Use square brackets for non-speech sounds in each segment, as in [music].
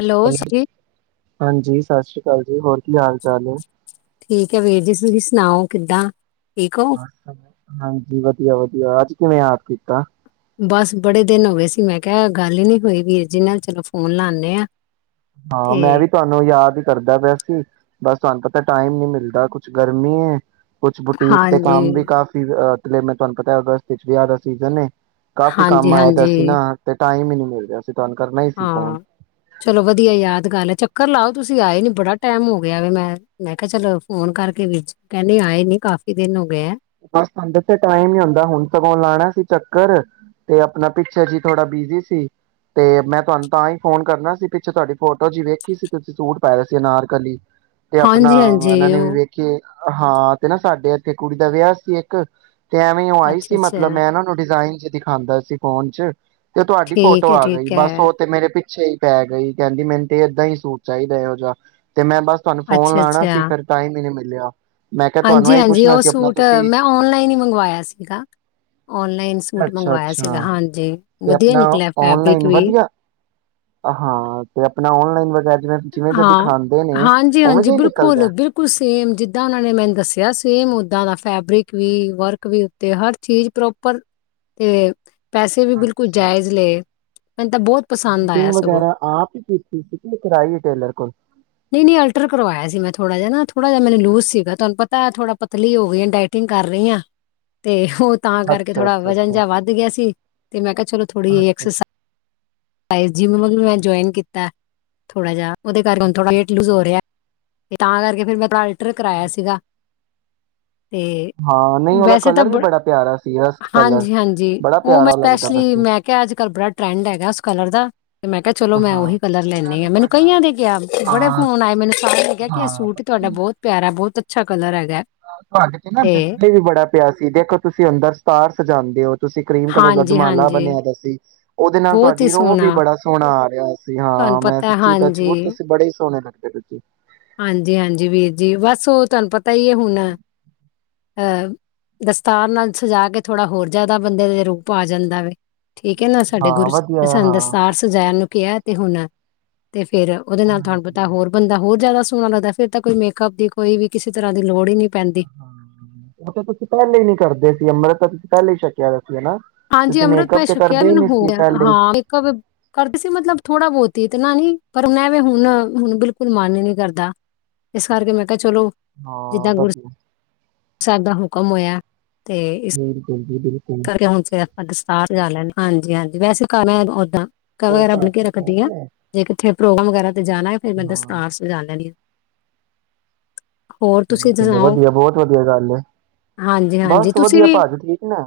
Hello ਜੀ ਹਾਂਜੀ ਸਤਿ ਸ੍ਰੀ ਅਕਾਲ ਜੀ ਹੋਰ ਕੀ ਹਾਲ ਚਾਲ ਹੈ ਠੀਕ ਹੈ ਵੀਰ ਜੀ ਤੁਸੀਂ ਸੁਣਾਓ ਕਿੱਦਾਂ ਠੀਕ ਹੋ ਹਾਂਜੀ ਵਧੀਆ ਵਧੀਆ ਅੱਜ ਕਿਵੇਂ ਆ ਕੀਤਾ ਬਸ ਬੜੇ ਦਿਨ ਹੋ ਗਏ ਸੀ ਮੈਂ ਕਿਹਾ ਗੱਲ ਹੀ ਨਹੀਂ ਹੋਈ ਵੀਰ ਜੀ ਨਾਲ ਚਲੋ ਫੋਨ ਲਾਉਣੇ ਆ ਹਾਂ ਤੇ ਮੈਂ ਵੀ ਤੁਹਾਨੂੰ ਯਾਦ ਕਰਦਾ ਪਿਆ ਸੀ ਬਸ ਤੁਹਾਨੂੰ ਪਤਾ ਟਾਈਮ ਨੀ ਮਿਲਦਾ ਕੁੱਛ ਗਰਮੀ ਏ ਕੁਛ ਬੁਟੀਕ ਤੇ ਹਾਂਜੀ ਕੰਮ ਵੀ ਕਾਫੀ ਅ ਲੈ ਮੈਂ ਤੁਹਾਨੂੰ ਪਤਾ ਹੈਗਸਤ ਚ ਵਿਆਹ ਦਾ ਸੀਜ਼ਨਏ ਕਾਫੀ ਕੰਮ ਹਾਂਜੀ ਆਇ ਪਿਆ ਹਾਂਜੀ ਸੀ ਨਾ ਤੇ ਟਾਈਮ ਹੀ ਨਹੀਂੀ ਮਿਲ ਗਿਆ। ਤੁਹਾਨੂੰ ਕਰਨਾ ਸੀ ਫੋਨ ਹਾਂ ਚਲੋ ਵਧੀਆ ਯਾਦਗਾਰ ਹੈ, ਚੱਕਰ ਲਾਓ ਤੁਸੀਂ ਆਏ ਨੀ ਬੜਾ ਟਾਈਮ ਹੋ ਗਿਆ ਵਾ ਮੈਂ-ਮੈਂ ਕਿਹਾ ਚਲੋ, ਫੋਨ ਕਰਕੇ ਕਹਿੰਦੀ ਆਏ ਨੀ ਕਾਫੀ ਦਿਨ ਹੋ ਗਏ ਆ। [unintelligible] ਟਾਈਮ ਹੀ ਹੁੰਦਾ ਹੁਣ ਸਗੋਂ ਲਾਣਾ ਸੀ ਚੱਕਰ ਤੇ ਆਪਣਾ ਪਿੱਛੇ ਜੀ ਥੋੜਾ ਬਿਜੀ ਸੀ ਤੇ ਮੈਂ ਤੁਹਾਨੂੰ ਤਾਂ ਹੀ ਫੋਨ ਕਰਨਾ ਸੀ, ਪਿੱਛੇ ਤੁਹਾਡੀ ਫੋਟੋ ਜੀ ਵੇਖੀ ਸੀ, ਤੁਸੀਂ ਸੂਟ ਪਾਇਆ ਸੀ ਅਨਾਰਕਲੀ ਤੇ ਆਪਣਾ ਹਾਂਜੀ ਹਾਂਜੀ ਇਹਨਾਂ ਨੇ ਵੀ ਉਹ ਵੇਖਿਆ ਹਾਂ ਤੇ ਨਾ ਸਾਡੇ। ਕਿ ਕੁੜੀ ਦਾ ਵਿਆਹ ਸੀ ਇੱਕ ਤੇ ਐਵੇਂ ਉਹ ਆਈ ਅੱਛਾ ਸੀ ਮਤਲਬ, ਅੱਛਾ ਮੈਂ ਇਹਨਾਂ ਨੂੰ ਡਿਜ਼ਾਇਨ ਦਿਖਾਂਦਾ ਸੀ ਫੋਨ ਚ, ਤੇ ਤੁਹਾਡੀ ਠੀਕ ਫੋਟੋ ਹੈ ਆ ਗਈ, ਠੀਕ ਬਸ ਹੈ ਉਹ ਤੇ ਮੇਰੇ ਪਿੱਛੇ ਪਿੱਛੇ ਹੀ ਪੈ ਗਈ ਕਹਿੰਦੀ ਮੈਨੂੰ ਤੇ ਏਦਾਂ ਦਾ ਹੀ ਸੂਟ ਚਾਹੀਦਾ, ਇਹੋ ਜਿਹਾ ਤੇ ਮੈਂ ਬਸ ਤੁਹਾਨੂੰ ਫੋਨ ਅੱਛਾ ਲਾਣਾ ਅੱਛਾ ਸੀ ਫਿਰ ਟਾਈਮ ਈ ਨੀ ਮਿਲਿਆ। ਪਿਆ। ਮੈਂ ਕਿਹਾ, ਤੁਹਾਨੂੰ ਇਹੀ ਪੁੱਛਣਾ ਸੀ ਆਪਣਾ ਤਾਂ ਤੁਸੀਂ ਮੈਂ ਔਨਲਾਈਨ ਹੀ ਮੰਗਵਾਇਆ ਸੀਗਾ, ਔਨਲਾਈਨ ਸੂਟ ਮੰਗਵਾਇਆ ਸੀਗਾ, ਅੱਛਾ-ਅੱਛਾ ਹਾਂਜੀ ਤੇ ਵਧੀਆ ਆਪਣਾ ਨਿਕਲਿਆ ਫੈਬਰਿਕ ਔਨਲਾਈਨ ਵੀ। ਵਧੀਆ ਹਾਂ ਤੇ ਆਪਣਾ ਔਨਲਾਈਨ ਵਗੈਰਾ ਜਿਵੇਂ ਜਿਵੇਂ ਦਾ ਹਾਂ, ਦਿਖਾਂਦੇ ਨੇ ਉਵੇਂ ਹਾਂਜੀ-ਹਾਂਜੀ ਜਿਹਾ ਹੀ ਨਿਕਲਦਾ। ਬਿਲਕੁਲ-ਬਿਲਕੁਲ ਸੇਮ ਜਿੱਦਾਂ ਉਹਨਾਂ ਨੇ ਮੈਨੂੰ ਦੱਸਿਆ ਸੀ, ਸੇਮ ਓਦਾਂ ਦਾ ਫੈਬਰਿਕ ਵੀ, ਵਰਕ ਵੀ ਉੱਤੇ ਹਰ ਚੀਜ਼ ਪ੍ਰੋਪਰ ਤੇ ਪੈਸੇ ਵੀ ਬਿਲਕੁਲ ਜਾਇਜ਼ ਅੱਛਾ-ਅੱਛਾ ਲਏ, ਮੈਨੂੰ ਤਾਂ ਬਹੁਤ ਤੇ ਪਸੰਦ ਆਇਆ ਫਿਟਿੰਗ ਸਗੋਂ। ਵਗੈਰਾ ਆਪ ਹੀ ਕੀਤੀ ਸੀ ਕਿ ਕਰਾਈ ਟੇਲਰ ਕੋਲ ਨਹੀਂ-ਨਹੀਂ ਅਲਟਰ ਕਰਵਾਇਆ ਸੀ, ਮੈਂ ਥੋੜਾ ਜਿਹਾ ਨਾ ਥੋੜਾ। ਥੋੜਾ ਜਿਹਾ ਮੈਨੂੰ ਲੂਜ ਸੀਗਾ, ਤੁਹਾਨੂੰ ਪਤਾ ਥੋੜਾ ਪਤਲੀ ਹੋ ਗਈ ਆ, ਡਾਇਟਿੰਗ ਕਰ ਰਹੀ ਹਾਂ, ਤੇ ਉਹ ਤਾਂ ਕਰਕੇ ਥੋੜਾ ਵਜਨ ਅੱਛਾ-ਅੱਛਾ-ਅੱਛਾ, ਜਿਹਾ ਵੱਧ ਗਿਆ ਸੀ, ਤੇ ਮੈਂ ਕਿਹਾ ਚਲੋ ਥੋੜ੍ਹੀ ਜਿਹੀ ਐਕਸਰ ਸਾਈਜ਼ ਜਿੰਮ ਵੀ ਮੈਂ ਜੁਆਇਨ ਕੀਤਾ, ਥੋੜਾ ਜਿਹਾ ਉਹਦੇ ਕਰਕੇ ਹੁਣ ਥੋੜਾ ਅੱਛਾ-ਅੱਛਾ-ਅੱਛਾ। ਵੇਟ ਲੂਜ ਹੋ ਰਿਹਾ। ਤੇ ਤਾਂ ਕਰਕੇ ਫ਼ਿਰ ਮੈਂ ਅਲਟਰ ਕਰਾਇਆ ਸੀਗਾ। ਤੇ ਹਾਂ ਨਹੀਂ ਉਹਦਾ ਵੈਸੇ ਤਾਂ ਕਲਰ ਵੀ ਬੜਾ, ਪਿਆਰਾ ਸੀ ਰਸਟ ਕਲਰ ਹਾਂਜੀ-ਹਾਂਜੀ ਬੜਾ ਉਹ ਮੈਂ ਪਿਆਰਾ ਲੱਗਦਾ ਪਿਆ ਸਪੈਸ਼ਲੀ ਸੀ। ਮੈਂ ਕਿਹਾ ਅੱਜ ਕੱਲ੍ਹ ਬੜਾ ਟਰੈਂਡ ਹੈਗਾ। ਲਗਦਾ। ਤੇ ਮੈਂ ਕਿਹਾ ਚਲੋ, ਮੈਂ ਹਾਂ ਉਹੀ ਕਲਰ ਤੇ ਲੈਂਦੀ ਨਾਲੇ ਆ ਮੈਨੂੰ ਤੁਹਾਡਾ ਕਈਆਂ ਦੇ ਕਿਹਾ ਬੜੇ ਫੋਨ ਆਏ, ਮੈਨੂੰ ਸਾਰਿਆਂ ਨੇ ਕਿਹਾ ਕਿ ਇਹ ਹਾਂ-ਹਾਂ ਸੂਟ ਪਤਾ ਤੁਹਾਡਾ ਕੀ ਬਹੁਤ ਪਿਆਰਾ ਬਹੁਤ ਅੱਛਾ ਕਲਰ ਹੈਗਾ। ਤੁਹਾਡੇ ਤੇ ਨਾ ਜਿਥੇ ਵੀ ਬੜਾ ਪਿਆ ਸੀ ਦੇਖੋ, ਤੁਸੀਂ ਅੰਦਰ ਦਸਤਾਰ ਸਜਾਦੇ ਹੋ। ਤੁਸੀਂ ਕਰੀਮ ਕਲਰ ਦਾ ਦੁਮਾਲਾ ਹਾਂਜੀ-ਹਾਂਜੀ ਬੰਨਿਆ ਵੇ ਸੀ। ਉਹਦੇ ਨਾਲ ਬਹੁਤ ਹੀ ਤੁਹਾਡੀ ਰੋਹਬ ਵੀ ਸੋਹਣਾ ਬੜਾ ਸੋਹਣਾ ਆ ਰਿਹਾ ਸੀ। ਤੁਹਾਨੂੰ ਹਾਂ, ਮੈਂ ਪਤਾ ਹੈ। ਸੱਚੀ ਟਚ ਵੁਡ। ਤੁਸੀਂ ਬੜੇ ਹੀ ਸੋਹਣੇ ਲੱਗ। [unintelligible] ਹਾਂਜੀ ਹਾਂਜੀ ਵੀਰ ਜੀ ਬਸ ਉਹ ਤੁਹਾਨੂੰ ਪਤਾ ਹੀ ਹੈ ਹੁਣ ਅਹ ਦਸਤਾਰ ਨਾਲ ਸਜਾ ਕੇ ਥੋੜਾ ਹੋਰ ਜ਼ਿਆਦਾ ਬੰਦੇ ਦੇ ਰੂਪ ਆ ਜਾਂਦਾ ਵ ਠੀਕ ਹੈ ਨਾ ਸਾਡੇ ਹਾਂ ਗੁਰੂ ਵਧੀਆ ਸਾਨੂੰ ਹਾਂ ਦਸਤਾਰ ਸਜਾਇਆ ਨੂੰ ਕਿਹਾ ਤੇ ਹੁਣ ਤੇ ਫੇਰ ਉਹਦੇ ਨਾਲ ਤੁਹਾਨੂੰ ਪਤਾ ਹਾਂਜੀ ਹੋਰ ਬੰਦਾ ਹੋਰ ਜ਼ਿਆਦਾ [unintelligible] ਸੋਹਣਾ ਲੱਗਦਾ ਫਿਰ ਤਾਂ ਕੋਈ ਮੇਕਅਪ ਦੀ ਕੋਈ ਵੀ ਕਿਸੇ ਤਰ੍ਹਾਂ ਦੀ ਲੋੜ ਹੀ ਨਹੀਂ ਪੈਂਦੀ ਉਹ ਤਾਂ ਤੁਸੀਂ ਪਹਿਲੇ ਨੀ ਕਰਦੇ ਸੀ ਅੰਮ੍ਰਿਤ ਤੁਸੀਂ ਪਹਿਲੇ ਈ ਸਕਿਆ ਹਾਂਜੀ ਅੰਮ੍ਰਿਤ ਮੈਂ ਸ਼ਕਿਆ ਮੈਨੂੰ ਹੋ ਸੀ ਗਿਆ ਪਹਿਲੇ ਹਾਂ ਮੇਕਅਪ ਕਰਦੇ ਸੀ ਮਤਲਬ ਥੋੜਾ ਬਹੁਤ ਹੀ ਤੇ [unintelligible] ਨਾ ਨੀ ਪਰ ਉਹਨ ਵੀ ਹੁਣ ਹੁਣ ਬਿਲਕੁਲ ਮਨ ਹੀ ਨੀ ਕਰਦਾ ਇਸ ਕਰਕੇ ਮੈਂ ਚਲੋ ਹਾਂ ਜਿੱਦਾਂ ਗੁਰ ਵਧੀਆ ਸਾਹਿਬ ਦਾ ਹਕਮ ਹੋਇਆ ਤੇ ਇਸ ਹੋ ਗਜੀ [unintelligible] ਕਰਕੇ ਹੁਣ ਚ ਕਿਸਿਸਤਾਨ ਜਾ ਲੈਣਾ ਹਾਂਜੀ ਹਾਂਜੀ ਵੈਸੇ ਘ ਮੈਂ ਉਦਾਂ [unintelligible] ਕਾ ਵਗੈਰਾ ਬਣਨ ਕੇ ਰੱਖਦੀਆਂ ਜੇ ਕਿੱਥੇ ਪ੍ਰੋਗਰਾਮ ਵਗੈ ਤੇ ਜਾਣਾ ਏ ਫ਼ਿਰ ਮੈਂ ਹਾਂ ਦਸਤਾਰ ਸਜਾ ਲੈਣੀ ਆ ਹੋਰ ਚੋ [unintelligible] ਤੁਸੀਂ ਚਲੋ ਸੁਣਾਓ ਵਧੀਆ ਬਹੁਤ ਵਧੀਆ ਗੱਲ ਏ ਹਾਂਜੀ ਹਾਂਜੀ ਬਸ ਤੁਸੀਂ ਵਧੀਆ ਵੀ ਭਾਜੀ ਠੀਕ ਨੇ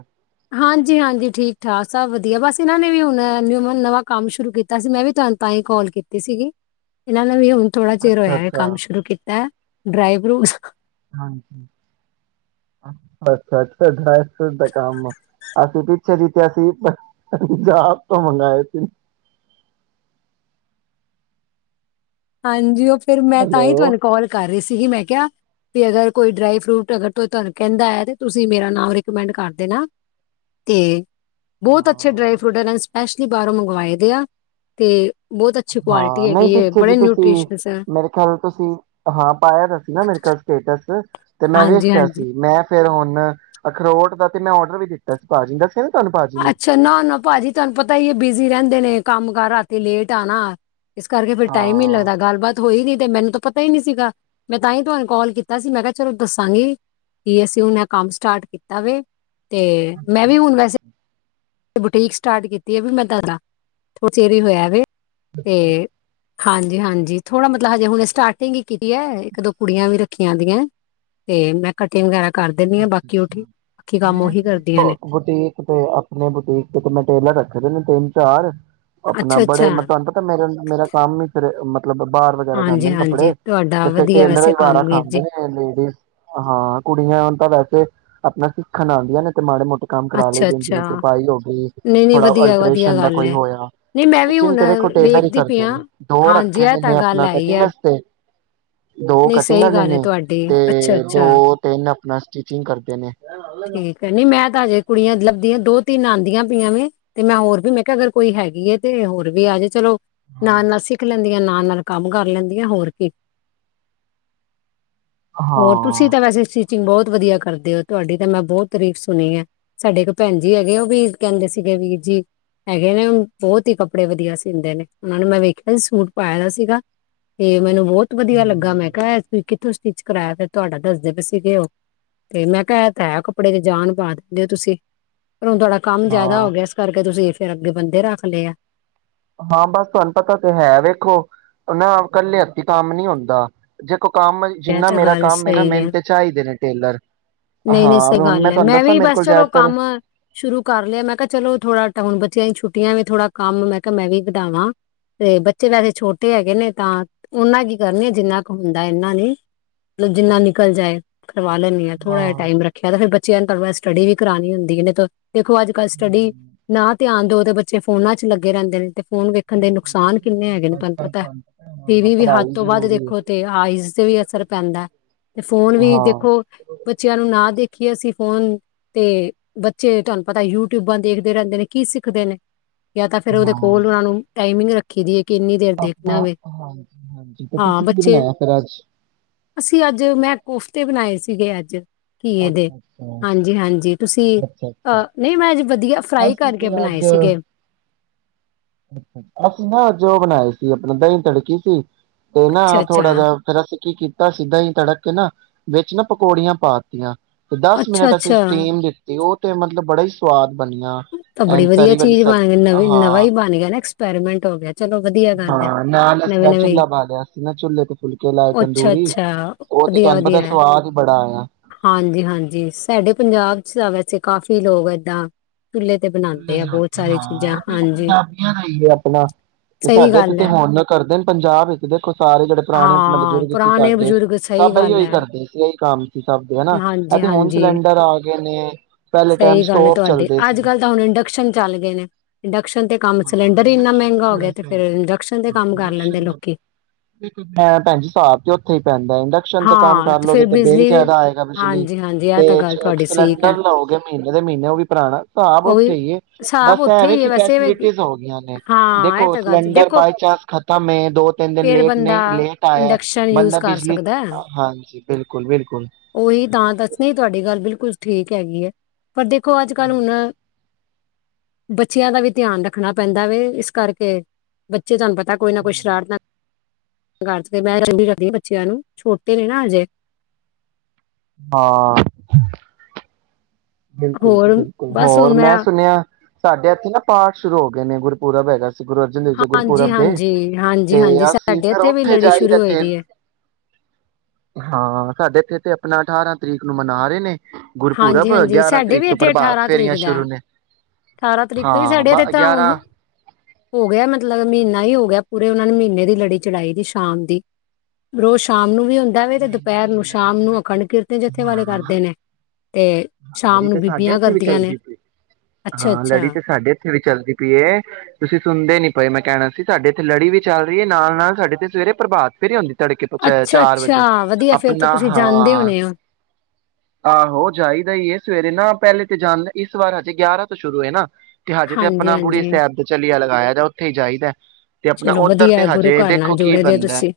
ਹਾਂਜੀ ਹਾਂਜੀ ਠੀਕ ਠਾਕ ਸਭ ਵਧੀਆ ਬਸ ਇਹਨਾਂ ਨੇ ਵੀ ਹੁਣ ਨਿ ਨਵਾਂ ਕੰਮ ਸ਼ੁਰੂ ਕੀਤਾ ਸੀ ਮੈਂ ਵੀ ਤੁਹਾਨੂੰ ਤਾਂ ਹੀ ਕੋਾਲ ਕੀਤੀ ਸੀਗੀ ਇਹਨਾਂ ਨੇ ਵੀ ਹੁਣ ਥੋੜ੍ਹਾ ਚਿਰ ਅੱਛਾ ਹੋਇਆ ਇਹ ਕੰਮ ਅੱਛਾ ਸ਼ੁਰੂ ਕੀਤਾ ਐ ਡ੍ਰਾਈ ਫਰੂਟਸ ਹਾਂ--ਅੱਛਾ ਅੱਛਾ ਡਾਈ ਸੂ ਦਾ ਕੰਮ ਅਸੀਂ ਪਿੱਛੇ ਜਿੱਤਿਆ ਸੀ ਪੰਜਾਬ ਤੋਂ ਮੰਗਵਾਏ ਸੀ ਹਾਂਜੀ ਔ ਫਿਰ ਮੈਂ ਤਾਂਈ ਹੈਲੋ। ਤੁਹਾਨੂੰ ਕੋਲ ਕਰ ਰਹੀ ਸ ਸੀ ਮੈਂ ਕਿਹਾ ਵੀ ਅਗਰ ਕੋਈ ਡਰਾਈ ਫਰੂਟ ਅਗਰ ਤੁਹਾਨੂੰ ਕਹਿੰਦਾ ਹੈ ਤੇ ਤੁਸੀਂ ਮੇਰਾ ਨਾਮ ਰਿਕਮੈਂਡ ਕਰ ਦੇਣਾ ਤੇ ਬਹੁਤ ਅੱਛੇ ਡਰਾਈ ਹਾਂ, ਫਰੂਟ ਇਨਸ [unintelligible] ਐਸ਼ਲੀ ਬਾਹਰੋਂ ਮੰਗਵਾਏ ਦੇ ਆ ਤੇ ਬਹੁਤ ਅੱਛੀ ਹਾਂ ਕੁਆਲਿਟੀ ਨਹੀਂ ਹੈਗੀ ਏ ਪਿੱਛੇ ਜੀ ਤੁਸੀਂ ਮੇਰੇ ਖਿਆਲ ਤੁਸੀਂ ਹਾਂ ਪਾਇਆ ਤਾਂ ਸੀ ਨਾ ਮੇਰੇ ਖਯਾਲ ਸਟੇਟਸ ਤੇ ਮੈਂ ਹਾਂਜੀ ਵੇਖਿਆ ਹਾਂਜੀ ਸੀ ਮੈਂ ਫੇਰ ਹੁਣ ਅਖਰੋਟ ਦਾ ਤੇ ਮੈਂ ਔਡਰ ਵੀ ਦਿੱਤਾ ਸੀ ਭਾਜੀ ਦਾ ਅੱਛਾ ਨਾ ਨਾ ਭਾਜੀ ਤੁਹਾਨੂੰ ਪਤਾ ਹੀ ਬਿਜ਼ੀ ਰਹਿੰਦੇ ਨੇ ਕੰਮ ਕਰ ਰਾਤੀ ਲੇਟ ਆਣਾ ਇਸ ਕਰਕੇ ਫ਼ਿਰ ਟਾਈਮ ਹੀ ਹਾਂ। ਲੱਗਦਾ ਗੱਲਬਾਤ ਹੋਈ ਨੀ ਤੇ ਮੈਨੂੰ ਤਾਂ ਪਤਾ ਹੀ ਨਹੀਂ ਸੀਗਾ ਮੈਂ ਤਾਂ ਹੀ ਤੁਹਾਨੂੰ ਕਾਲ ਕੀਤਾ ਸੀ ਮੈਂ ਕਿਹਾ ਚਲੋ ਦੱਸਾਂਗੀ ਕਿ ਅਸੀਂ ਹੁਣ ਕੰਮ ਸਟਾਰਟ ਕੀਤਾ ਵ ਤੇ ਮੈਂ ਵੀ ਹੁਣ ਵੈਸੇ ਤੇ ਬੁਟੀਕ ਸਟਾਰਟ ਕੀਤੀ ਹੈ ਵੀ ਮੈਂ ਤਾਂਦ ਫੇਰ ਈ ਹੀ ਹੋਇਆ। ਅੱਛਾ। ਤੇ ਹਾਂਜੀ-ਹਾਂਜੀ ਥੋੜਾ ਮਤਲਬ ਹਜੇ ਹੁਣੇ ਸਟਾਰਟਿੰਗ ਹੀ ਕੀਤੀ ਹੈ ਇੱਕ ਦੋ ਕੁੜੀਆਂ ਵੀ ਰੱਖੀ ਆਂਦੀਆਂ ਤੇ ਮੈਂ ਕਟਿੰਗ ਵਗੈਰਾ ਕਰ ਦਿੰਦੀ ਅ ਹਾਂ ਬਾਕੀ ਉਹ ਅ ਠੀਕ ਬਾਕੀ ਕੰਮ ਮੈਂ ਉਹੀ ਕਰਦੀਆਂ ਨੇ। ਬੁਟੀਕ ਤੇ ਨੇ ਬੁਟੀਕ ਤੇ-ਤੇ ਮੈਂ ਟੇਲਰ ਰੱਖੇ ਦੇ ਨੇ ਤਿੰਨ ਚਾਰ ਆਪਣਾ ਬੜੇ ਅੱਛਾ-ਅੱਛਾ ਮੈ ਤੁਹਾਨੂੰ ਪਤਾ ਮੇਰੇ ਨਾਲ ਮੇਰਾ ਕੰਮ ਹੀ ਫਿਰ ਮਤਲਬ ਬਾਰ ਵਗੈਰਾ ਜਾਂਦੇ ਨੇ ਹਾਂਜੀ-ਹਾਂਜੀ ਕੱਪੜੇ ਤੁਹਾਡਾ ਤੇ ਫੇਰ ਵਧੀਆ ਟੇਲਰ ਵੈਸੇ ਵੀ ਬਾਰ ਕੰਮ ਵੀਰ ਖਾਂਦੇ ਜੀ ਨੇ ਲੇਡੀਜ਼ ਹਾਂ ਕੁੜੀਆਂ ਵੈਸੇ ਆਪਣਾ ਸਿੱਖਣ ਆਦੀਆਂ ਨੇ ਤੇ ਮਾੜੇ ਮੋਟੇ ਕੰਮ ਕਰਾ ਲਦੇ ਨੇ ਜਿਵੇਂ ਅੱਛਾ-ਅੱਛਾ ਤਰਪਾਈ ਹੋ ਗਈ ਨਹੀਂ-ਨਹੀਂ ਥੋੜਾ ਵਧੀਆ-ਵਧੀਆ ਅਲਟਰੇਸ਼ਨ ਦਾ ਗੱਲ ਕੋਈ ਹੈ ਹੋਇਆ ਨਹੀਂ ਮੈਂ ਵੀ ਸਟਿਚਿੰਗ ਹੁਣ ਤੇ ਵੇਖੋ ਟੇਲਰ ਹੀ ਵੇਖਦੀ ਪਈ ਕਰਦੇ ਹਾਂ। ਨੇ ਦੋ ਹਾਂਜੀ ਰੱਖੇ ਇਹ ਤਾਂ ਨੇ ਗੱਲ ਆਪਣਾ ਹੈ ਹੀ ਕਟਿੰਗ ਹੈ ਵਾਸਤੇ ਦੋ ਨਹੀਂ ਕਟਿੰਗ ਸਹੀ ਗੱਲ ਹੈ ਲੈਣੀ ਤੁਹਾਡੀ ਤੇ ਦੋ ਅੱਛਾ-ਅੱਛਾ ਤਿੰਨ ਆਪਣਾ ਸਟਿਚਿੰਗ ਕਰਦੇ ਨੇ ਠੀਕ ਹੈ ਨੀ ਮੈਂ ਤਾਂ ਹਜੇ ਕੁੜੀਆਂ ਲੱਭਦੀਆਂ ਦੋ ਤਿੰਨ ਆਦੀਆਂ ਪਈਆਂ ਵੇ ਤੇ ਮੈਂ ਹੋਰ ਵੀ ਮੈਂ ਕਿਹਾ ਅਗਰ ਕੋਈ ਹੈਗੀ ਹੈ ਤੇ ਹੋਰ ਵੀ ਆ ਆਜੇ ਚਲੋ ਨਾਲ-ਨਾਲ ਸਿਖ ਲ ਦੀਆਂ ਨਾਲ-ਨਾਲ ਕੰਮ ਕਰ ਲੈਂਦੀਆਂ ਹੋਰ ਕੀ ਹੋਰ ਹਾਂ ਤੁਸੀਂ ਤਾਂ ਵੈਸੇ ਸਚਿੰਗ ਬਹੁਤ ਵਧੀਆ ਕਰਦੇ ਉਹ ਤੁਹਾਡੀ ਤਾਂ ਮੈਂ ਬਹੁਤ ਤਾਰੀਫ ਸੁਣੀ ਹੈ ਸਾਡੇ ਇੱਕ ਭੈਣ ਜੀ ਹੈਗੇ ਉਹ ਵੀ ਕਹਿੰਦੇ ਸੀਗੇ ਵੀਰ ਜੀ ਹੈਗੇ ਨੇ ਬਹੁਤ ਹੀ ਕੱਪੜੇ ਵਧੀਆ ਸੀਂਦੇ ਨੇ ਉਹਨਾਂ ਨੇ ਮੈਂ ਵੇਖਿਆ ਸੂਟ ਪਾਇਆ ਦਾ ਸੀਗਾ ਤੇ ਮੈਨੂੰ ਬਹੁਤ ਵਧੀਆ ਲੱਗ ਹੂੰ, ਤੁਸੀਂ ਕਿੱਥੋਂ ਸਟਿਚ ਕਰਵਾਇਆ ਫ ਤੁਹਾਡਾ ਦੱਸਦੇ ਪੁ ਸੀਗੇ ਹੋ ਤੇ ਮੈਂ ਕਿਹਾ ਤਾਂ ਕੱਪੜੇ ਦੇ ਜਾਨ ਪਾ ਦਿੰਦੇ ਹੋ ਤੁਸੀਂ ਪਰ ਹੁਣ ਤੁਹਾਡਾ ਕੰਮ ਜ਼ਿਆਦਾ ਹੋ ਹਾਂ, ਗਿਆ ਇਸ ਕਰਕੇ ਤੁਸੀਂ ਫਿਰ ਅੱਗੇ ਬੰਦੇ ਰੱਖ ਲਏ ਆ। ਹਾਂ ਬਸ ਤੁਹਾਨੂੰ ਪਤਾ ਤੇ ਹੈ ਵੇਖੋ ਨਾ ਇਕੱਲੇ ਅਤੀ ਕੰਮ ਨੀ ਹੁੰਦਾ ਜੇ ਕੋ ਇਹ ਤਾਂ ਗੱਲ ਸਹੀ ਹੈ ਚਾਹੀਦੇ ਨੇ ਟੇਲਰ। ਨਹੀਂ-ਨਹੀਂ ਹਾਂ ਸਹੀ ਹੁਣ ਗੱਲ ਹੈ ਤੁਹਾਨੂੰ ਮੈਂ ਦੱਸਾਂ ਵੀ ਮੇਰੇ ਬਸ ਕੋਲ ਚਲੋ, ਜ਼ਿਆਦਾਤਰ ਕੰਮ ਸ਼ੁਰੂ ਕਰ ਲਿਆ ਮੈਂ ਕਿਹਾ ਚਲੋ ਥੋੜਾ ਟ ਹੁਣ ਚ ਛੁੱਟੀਆਂ ਵੀ ਥੋੜਾ ਕੰਮ ਮੈਂ ਕਿਹਾ ਮੈਂ ਵੀ ਕਢਾਵਾਂ ਤੇ ਬੱਚੇ ਵੈਸੇ ਛੋਟੇ ਹੈਗੇ, ਨੇ ਤਾਂ ਉਹਨਾ ਕੀ ਕਰਨੀ ਆ ਜਿੰਨਾ ਕੁ ਹੁੰਦਾ ਇਹਨਾਂ ਨੀ ਮਤਲਬ ਜਿੰਨਾ ਨਿਕਲ ਜਾਏ। ਕਰਵਾ ਲੈਂ ਆ ਥੋੜਾ ਟਾਈ ਰੱਖਿਆ ਫਿਰ ਬ ਬ ਸਟੱਡੀ ਵੀ ਕਰਾਣੀ ਹੁੰਦੀ। ਦੇਖੋ ਅੱਜ ਕੱਲ੍ਹ ਸਟੱਡੀ ਨਾ ਧਿਆਨ ਦੋ ਦੇ ਬੱਚੇ ਫੋਨਾਂ ਚ ਲੱਗੇ ਰਹਿੰਦੇ ਨੇ ਤੇ ਫੋਨ ਵੇਖਣ ਦੇ ਨੁਕਸਾਨ ਕਿੰਨੇ ਹੈਗੇ ਨੇ ਅੱਜ ਤੁਹਾਨੂੰ ਕੱਲ ਪਤਾ ਟੀ ਹਾਂ ਵੀ ਵੀ ਹੱਦ ਪੜ੍ਹਾਈ ਤੋਂ ਬਾਦ ਜ਼ਰੂਰੀ ਹੈ। ਦੇਖੋ ਤੇ ਆਈਜ਼ ਦੇ ਵੀ ਫ਼ਰਕ ਪੈਂਦਾ ਤੇ ਫੋਨ ਵੀ ਹਾਂ, ਦੇਖੋ ਬੱਚਿਆਂ ਨੂੰ ਨਾ ਦੇਖੀਏ ਅਸੀਂ ਫੋਨ ਤੇ ਬੱਚੇ ਤੁਹਾਨੂੰ ਪਤਾ ਯੂਟਿਊਬਾਂ ਦੇਖਦੇ ਰਹਿੰਦੇ ਨੇ ਕੀ ਸਿੱਖਦੇ ਨੇ। ਯਾਂ ਤਾਂ ਫੇਰ ਉਹਦੇ ਕੋਲ ਉਹਨਾਂ ਨੂੰ ਟਾਈਮਿੰਗ ਰਖ ਕਿ ਦੀ ਏ। ਆਪ ਤੇ ਹਾਂ ਤੁਸੀਂ ਕੀ ਬੱਚੇ ਬਣਾਇਆ ਫਿਰ ਅੱਜ ਅਸੀਂ ਅੱਜ ਮੈਂ ਕੋਫਤੇ ਬਣਾਏ ਸੀਗੇ ਅੱਜ ਘੀਏ ਦੇ ਹਾਂਜੀ ਹਾਂਜੀ ਤੁਸੀਂ ਅੱਛਾ-ਅੱਛਾ-ਅੱਛਾ-ਅੱਛਾ ਅ ਨਹੀਂ ਮੈਂ ਅੱਜ ਵਧੀਆ ਫਰਾਈ ਅਸੀਂ ਕਰਕੇ ਤੇ ਬਣਾਏ ਅੱਜ ਅ ਸੀਗੇ ਅਸੀਂ ਨਾ ਅੱਜ ਉਹ ਬਣਾਏ ਸੀ। ਕਿ ਆਪਣਾ ਦਹੀਂ ਤੜਕੀ ਸੀ। ਤੇ ਨਾ ਅੱਛਾ ਥੋੜਾ ਅੱਛਾ ਜਿਹਾ ਫ਼ਿਰ ਅਸੀਂ ਕੀ ਕੀਤਾ। ਤਾ ਸਿੱਧਾ ਹੀ ਤੜਕ ਕੇ ਨਾ ਵਿੱਚ ਨਾ ਪਕੌੜੀਆਂ ਪਾ ਤੀਆਂ ਤੇ ਦਸ ਅੱਛਾ ਮਿੰਟ ਅਸੀਂ ਅੱਛਾ ਸਟੀਮ ਦਿੱਤੀ ਉਹ ਤੇ ਮਤਲਬ ਬੜਾ ਹੀ ਸਵਾਦ ਬਣੀਆਂ ਤਾਂ ਬੜੀ ਐਂਡ ਵਧੀਆ ਤਰੀ ਵਾਲੀ ਚੀਜ਼ ਸਬ ਬਣ ਨਵੀਂ ਨਵਾਂ ਹਾਂ ਹੀ ਬਣ ਗਿਆ ਨਾ। ਐਕਸ ਪੇਰਿਮੀਂਟ ਹੋ ਗਿਆ। ਚਲੋ ਵਧੀਆ ਗੱਲ ਹੈ ਹਾਂ ਨਾਲ ਨਵੇਂ ਅਸੀਂ ਨਵੇਂ ਚੁਲਾ ਬਾਲਿਆ ਸੀ ਨਾ ਝੁਲੇ ਤੇ ਫੁਲਕੇ ਲਾਏ ਅੱਛਾ ਤੰਦੂਰੀ ਅੱਛਾ ਉਹ ਤੇ ਤੁਹਾਨੂੰ ਪਤਾ ਸਵਾਦ ਹੀ ਬੜਾ ਆਇਆ। ਹਾਂਜੀ-ਹਾਂਜੀ ਸਾਡੇ ਪੰਜਾਬ ਚ ਤਾਂ ਵੈਸੇ ਕਾਫ਼ੀ ਲੋਕ ਏਦਾਂ ਚੁੱਲ੍ਹੇ ਤੇ ਚੁੱਲੇ ਬਣਾਉਂਦੇ ਦੀ ਆ ਬਹੁਤ ਰੋਟੀ ਸਾਰੀ ਚੀਜ਼ਾਂ ਹਾਂ, ਹਾਂਜੀ ਪੰਜਾਬੀਆਂ ਦਾ ਇ ਏ ਆਪਣਾ ਤੇ ਸਹੀ ਸਾਡੇ ਗੱਲ ਤੇ ਹੈ ਹੁਣ ਕਰਦੇ ਨੇ ਪੰਜਾਬ ਇੱਕ ਦੇਖੋ ਸਾਰੇ ਜਿਹੜੇ ਪੁਰਾਣੇ ਆਪਣੇ ਹਾਂ ਬਜ਼ੁਰਗ ਸੀ ਪੁਰਾਣੇ ਸਾਡੇ ਬਜ਼ੁਰਗ ਸਹੀ ਸਭ ਇਹੀ ਗੱਲ ਉਹੀ ਹੈ ਕਰਦੇ ਸੀ ਇਹੀ ਕੰਮ ਸੀ ਸਭ ਦੇ ਹੈ ਨਾ ਇਹ ਹਾਂਜੀ ਤੇ ਹੁਣ ਹਾਂਜੀ ਸਿਲੰਡਰ ਆ ਗ ਕਿ ਨੇ ਪਹਿਲੇ ਟਾਈਮ ਸਟੋਪ ਚੱਲਦੇ ਸੀ। ਕਸ਼ਨ ਚੱਲ ਗਏ ਨੇ ਇੰਡਕ ਫਿਰ ਇੰਡਕਸ਼ਨ ਤੇ ਕੰਮ ਕਰ ਲੈਂਦੇ ਲੋਕੀ ਭੈ ਭੈਣ ਜੀ ਹਿਸਾਬ ਤੇ ਉਥੇ ਪੈਂਦਾ ਇੰਡਕਸ਼ਨ ਤੇ ਕੰਮ ਹਾਂ ਕਰ ਫੇਰ ਲਓਗੇ ਤੇ ਬਿੱਲ ਬਿਜਲੀ ਦੇ ਜ਼ਿਆਦਾ ਆਏਗਾ ਬਿਜਲੀ ਹਾਂਜੀ ਹਾਂਜੀ ਇਹ ਤੇ ਤਾਂ ਗੱਲ ਸਿ ਤੁਹਾਡੀ ਠੀਕ ਹੈ ਸਿਲੰਡਰ ਲਓਗੇ ਮਹੀਨੇ ਦੇ ਮਹੀਨੇ ਉਹ ਵੀ ਭਰਾਣਾ ਹਿਸਾਬ ਉਹ ਵੀ ਉੱਥੇ ਹੀ ਹੈ ਹਿਸਾਬ ਬਸ ਉੱਥੇ ਐਵੇ ਹੀ ਹੈ ਕਿ ਵੈਸੇ ਵੀ। ਫੇਸਿਲਟੀਸ਼ ਹੋ ਗਈਆਂ ਨੇ ਹਾਂ ਇਹ ਦੇਖੋ ਤਾਂ ਗੱਲ ਸਿਲੰਡਰ ਦੇਖੋ ਬਾਈ ਚਾਂਸ ਖਤਮ ਹੈ ਦੋ ਤਿੰਨ ਦਿਨ ਫੇਰ ਲੇਟ ਬੰਦਾ ਨਹੀਂ ਲੇਟ ਆਇਆ ਇੰਡਕਸ਼ਨ ਯੂਜ ਬੰਦਾ ਕਰ ਬਿਜਲੀ ਤੇ, ਸਕਦਾ ਹਾਂਜੀ ਬਿਲਕੁਲ ਬਿਲਕੁਲ ਉਹੀ ਤਾਂ ਦੱਸ ਤੁਹਾਡੀ ਗੱਲ ਬਿਲਕੁਲ ਠੀਕ ਹੈਗੀ ਐਂ। ਪਰ ਦੇਖੋ ਅੱਜ ਕੱਲ੍ਹ ਹੁਣ ਬੱਚਿਆਂ ਦਾ ਵੀ ਧਿਆਨ ਰੱਖਣਾ ਪੈਂਦਾ ਵੇ ਇਸ ਕਰਕੇ ਬੱਚੇ ਤੁਹਾਨੂੰ ਪਤਾ ਤਾਂ ਕੋਈ ਨਾ ਕੋਈ ਸ਼ਰਾਰਤ ਨ ਘਰ ਚ ਮੈਂ ਰ ਕਰਦੀ ਹ ਬੱਚਿਆਂ ਨੂੰ ਛੋਟੇ ਨੇ ਨਾ ਹਜੇ ਹਾਂ ਬਿਲਕੁਲ ਜੀ ਹੋਰ ਬਿਲਕੁਲ ਬਸ ਹੋਰ ਹੁਣ ਮੈਂ ਸੁਣਿਆ ਸਾਡੇ ਇੱਥੇ ਨਾ ਪਾਠ ਸ਼ੁਰੂ ਹੋ ਗਏ ਨੇ ਗੁਰ ਪੂਰਾ ਪੈਦਾ। ਗੁਰੂ ਅਰਜਨ ਦੇਵ ਜ ਹਾਂਜੀ ਗੁਰਪੁਰਬ ਦੇ ਹਾਂਜੀ ਹਾਂਜੀ ਤੇ ਹਾਂਜੀ ਅਸੀਂ ਸਾਡੇ ਫਿਰ ਇੱਥੇ ਵੀ ਉੱਥੇ ਲੜੀ ਜਾਈਦਾ ਸ਼ੁਰੂ ਹੋਈ ਤੇ ਦੀ ਹੈ ਹਾਂ ਸਾਡੇ ਇਥੇ ਤੇ ਆਪਣਾ ਅਠਾਰਾਂ ਤਰੀਕ ਨੂੰ ਮਨਾ ਰਹੇ ਨੇ ਗੁਰਪੁਰਬ। ਹਾਂਜੀ ਹਾਂਜੀ ਗਿਆਰਾਂ ਸਾਡੇ ਤਰੀਕ ਵੀ ਤੋਂ ਇੱਥੇ ਪ੍ਰਭਾਤ ਅਠਾਰਾਂ ਫੇਰੀਆਂ ਤਰੀਕ ਦਾ। ਸ਼ੁਰੂ ਨੇ ਅਠਾਰਾਂ ਤਰੀਕ ਤੋਂ ਵੀ ਹਾਂ ਸਾਡੇ ਬ ਤੇ ਤਾਂ ਹੁਣ ਗਿਆਰਾਂ ਹੋ ਗਿਆ ਮਤਲਬ ਮਹੀਨਾ ਹੀ ਹੋ ਗਿਆ ਪੂਰੇ ਉਹਨਾਂ ਨੇ ਮਹੀਨੇ ਦੀ ਲੜੀ ਚਲਾਈ ਸੀ ਸ਼ਾਮ ਦੀ ਰੋਜ਼ ਸ਼ਾਮ ਨੂੰ ਵੀ ਹੁੰਦਾ ਵ ਤੇ ਨਹੀਂ ਦੁਪਹਿਰ ਨੂੰ ਨਹੀਂ ਲੜੀ ਸ਼ਾਮ ਤੇ ਨੂੰ ਅਖੰਡ ਵੇਖੋ ਕੀਰਤਨ ਜਥੇ ਵਾਲੇ ਕਰਦੇ ਨੇ ਤੇ ਸ਼ਾਮ ਲੜੀ ਨੂੰ ਤੇ ਸਾਡੇ ਬੀਬੀਆਂ ਇੱਥੇ ਵੀ ਕਰਦੀਆਂ ਨੇ ਚੱਲਦੀ ਪਈ ਅੱਛਾ ਹਾਂ ਅੱਛਾ ਲੜੀ ਤੇ ਸਾਡੇ ਇੱਥੇ ਵੀ ਚੱਲਦੀ ਪਈ ਤੁਸੀਂ ਸੁਣਦੇ ਨੀ ਪਏ ਮੈਂ ਕਹਿਣਾ ਸੀ ਸਾਡੇ ਇੱਥੇ ਲੜੀ ਵੀ ਚੱਲ ਰਹੀ ਹੈ ਨਾਲ ਨਾਲ ਸਾਡੇ ਤੇ ਸਵੇਰੇ ਪ੍ਰਭਾਤ ਫੇਰੀ ਆਉਂਦੀ ਤੜਕੇ ਤੋਂ ਅੱਛਾ ਚਾਰ ਅੱਛਾ ਵਜੇ ਵਧੀਆ ਫੇਰ ਤਾਂ ਆਪਣਾ ਤੁਸੀਂ ਜਾਣਦੇ ਹਾਂ ਹੋਣੇ ਹੋ? ਆਹੋ ਜਾਈਦਾ ਹੀ ਹੈ ਸਵੇਰੇ ਨਾ ਪਹਿਲੇ ਤੇ ਜਾਣ ਇਸ ਵਾਰ ਹਜੇ ਗਿਆਰਾਂ ਤੋਂ ਸ਼ੁਰੂ ਹੈ ਨਾ ਤੇ ਹਜੇ ਤੇ ਹਾਂਜੀ ਆਪਣਾ ਬੁੜੀ ਹਾਂਜੀ ਸਾਹਿਬ ਚਲੀਿਆ ਲੱ ਾਇਆ ਜਾ ਉੱਥੇ ਹੀ ਜਾਈਦਾ। ਤੇ ਆਪਣਾ ਚਲੋ ਉੱਧਰ ਤੇ ਵਧੀਆ ਗੁਰੂ ਹਜੇ ਘਰ ਨਾਲ ਦੇਖੋ ਕੀ ਜੁੜੇ ਰਹੈ ਬਣਦਾ ਤੁਸੀਂ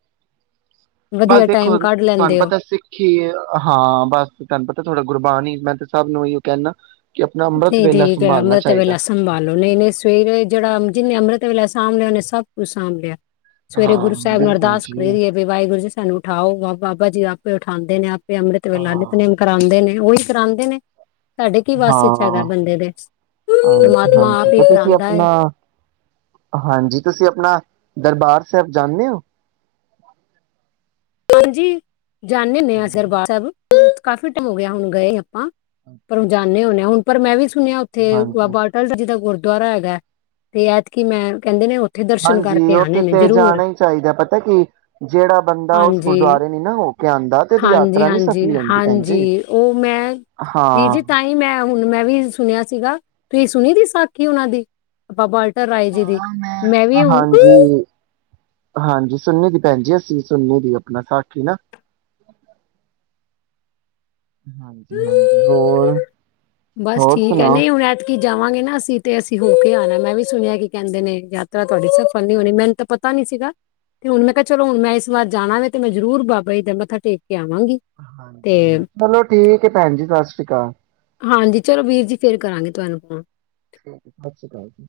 ਬਸ ਵਧੀਆ ਟਾਈਮ ਦੇਖੋ ਕੱਢ ਤੁਹਾਨੂੰ ਲੈਂਦੇ ਹੋ ਪਤਾ ਸਿੱਖ ਹੀ ਹਾਂ ਬਸ ਤੁਹਾਨੂੰ ਪਤਾ ਥੋਡਾ ਗੁਰਬਾਨੀ ਹਾਂ ਨ ਮੈਂ ਤੇ ਸਭ ਨੂੰ ਇਹੀ ਕਹਿੰਨਾ ਨਹੀਂ ਠੀਕ ਹੈ ਅੰਮ੍ਰਿਤ ਵੇਲਾ ਸੰਭਾਲੋ ਨਹੀਂ ਨਹੀਂ ਸਵੇਰੇ ਜਿਹੜਾ ਜਿੰਨੇ ਅੰਮ੍ਰਿਤ ਵੇਲਾ ਸਾਂਭ ਲਿਆਓਣੇ ਸਭ ਕੁਛ ਸਾਂਭ ਲਿਆ। ਸਵੇਰੇ ਹਾਂ ਗੁਰੂ ਸਾਹਿਬ ਨੂੰ ਬਿਲਕੁਲ ਅਰਦਾਸ ਜੀ ਕਰਦੀ ਹੈਏ ਵੀ ਵਾਹਿਗੁਰੂ ਜੀ ਸਾਨੂੰ ਉਠਾਓ ਬਾਬਾ ਜੀ ਉਠਉਂਦੇ ਨੇ ਆਪ। ਵੀ ਅੰਮ੍ਰਿਤ ਵੇਲਾ ਨਿੱਤ ਹਾਂ ਨੇਮ ਕਰਉਂਦੇ ਨੇ। ਉਹੀ ਕਰਾਉਂਦੇ ਨੇ ਸਾਡੇ ਕੀ ਵਾਸ ਏ। ਹਾਂ ਹਾਂਜੀ ਹਾਂਜੀ ਆਪ ਹੀ ਤੇ ਤੁਸੀਂ ਕਰਾਉਂਦਾ ਹੈ ਆਪਣਾ ਹਾਂਜੀ ਤੁਸੀਂ ਆਪਣਾ ਦਰਬਾਰ ਸਾਹਿਬ ਜਾਾਨੇ ਹੋ। ਹਾਂਜੀ। ਜਾਂਨੇ ਹੋਨੇ ਅ ਦਰਬਾਰ ਸਾਹਿਬ ਕਾਫੀ ਟਾਈਮ ਹੋ ਗਿਆ ਹੁਣ ਗਏ ਆਪਾਂ ਪਰ ਉਹ ਜਾਂਨੇ ਹੋਨੇ ਆਂ ਓਏ ਪਰ ਮੈਂ ਵੀ ਸੁਣਿਆ ਉੱਥੇ ਹਾਂਜੀ ਬਾਬਾ ਅਟੱਲ ਜੀ ਦਾ ਗੁਰੂ ਦੁਆਰਾ ਹੈਗਾ, ਤੇ ਐਤਕੀ ਮੈਂ ਚੱਲੀ ਹਾਂ ਓ ਹਾਂਜੀ, ਉੱਥੇ ਤੇ ਜਾਣਾ ਹੀ ਚਾਹੀਦਾ। ਪਤਾ ਕਿ, ਜਿਹੜਾ ਬੰਦ ਹਾਂਜੀ, ਯਾਤਰਾ ਨੀ ਹਾਂਜੀ-ਹਾਂਜੀ, ਸਫਲੀ ਹੁੰਦੀ ਭੈਣ ਜੀ। ਹਾਂਜੀ, ਉਹ ਮੈਂ ਵੀਰ ਜੀ ਹਾਂ ਤਾਂ ਹੀ ਮੈਂ ਹੁਣ ਮੈਂ ਵੀ ਸੁਣਿਆ ਸੀਗਾ ਤੁਸੀਂ ਸੁਣੀ ਦੀ ਸਾਖੀ ਉਹਨਾਂ ਦੀ? ਬਾਬਾ ਅਟੱਲ ਹਾਂ ਮੈਂ, ਹਾਂਜੀ ਹਾਂਜੀ, ਸੁਨੀ ਦੀ ਭੈਣ ਜੀ ਅਸੀਂ ਵੀ ਸੁਨੀ ਦੀ ਆਪਣਾ ਸਾਖੀ ਨਾ। ਹਾਂਜੀ-ਹਾਂਜੀ, ਹੋਰ ਬਸ ਹੋਰ ਠੀਕ ਹੈ ਸੁਣਾਓ? ਨੀ ਹੁਣ ਐਤਕੀ ਜਾਵਾਂਗੇ ਨਾ ਅਸੀਂ ਤੇ ਅਸੀਂ ਹੋ ਕੇ ਆਉਣਾ। ਮੈਂ ਵੀ ਸੁਣਿਆ ਕਿ ਕਹਿੰਦੇ ਨੇ ਯਾਤਰਾ ਤੁਹਾਡੀ ਸਫਲ ਨੀ ਹੋਣੀ, ਮੈਨੂੰ ਤਾਂ ਪਤਾ ਨੀ ਸੀਗਾ ਤੇ ਹੁਣ ਮੈਂ ਕਿਹਾ ਚਲੋ ਹੁਣ ਮੈਂ ਇਸ ਵਾਰ ਜਾਣਾ ਤੇ ਮੈਂ ਜ਼ਰੂਰ ਬਾਬਾ ਜੀ ਦਾ ਮੱਥਾ ਟੇਕ ਕੇ ਆਵਾਂਗੀ ਤੇ ਚਲੋ ਠੀਕ ਹੈ ਭੈਣ ਜੀ, ਸਤਿ ਸ੍ਰੀ ਅਕਾਲ ਹਾਂਜੀ ਚਲੋ ਵੀਰ ਜੀ ਫਿਰ ਕਰਾਂਗੇ ਤੁਹਾਨੂੰ ਫੋਨ ਠੀਕ ਸਤਿ ਸ਼੍ਰੀ ਅਕਾਲ ਜੀ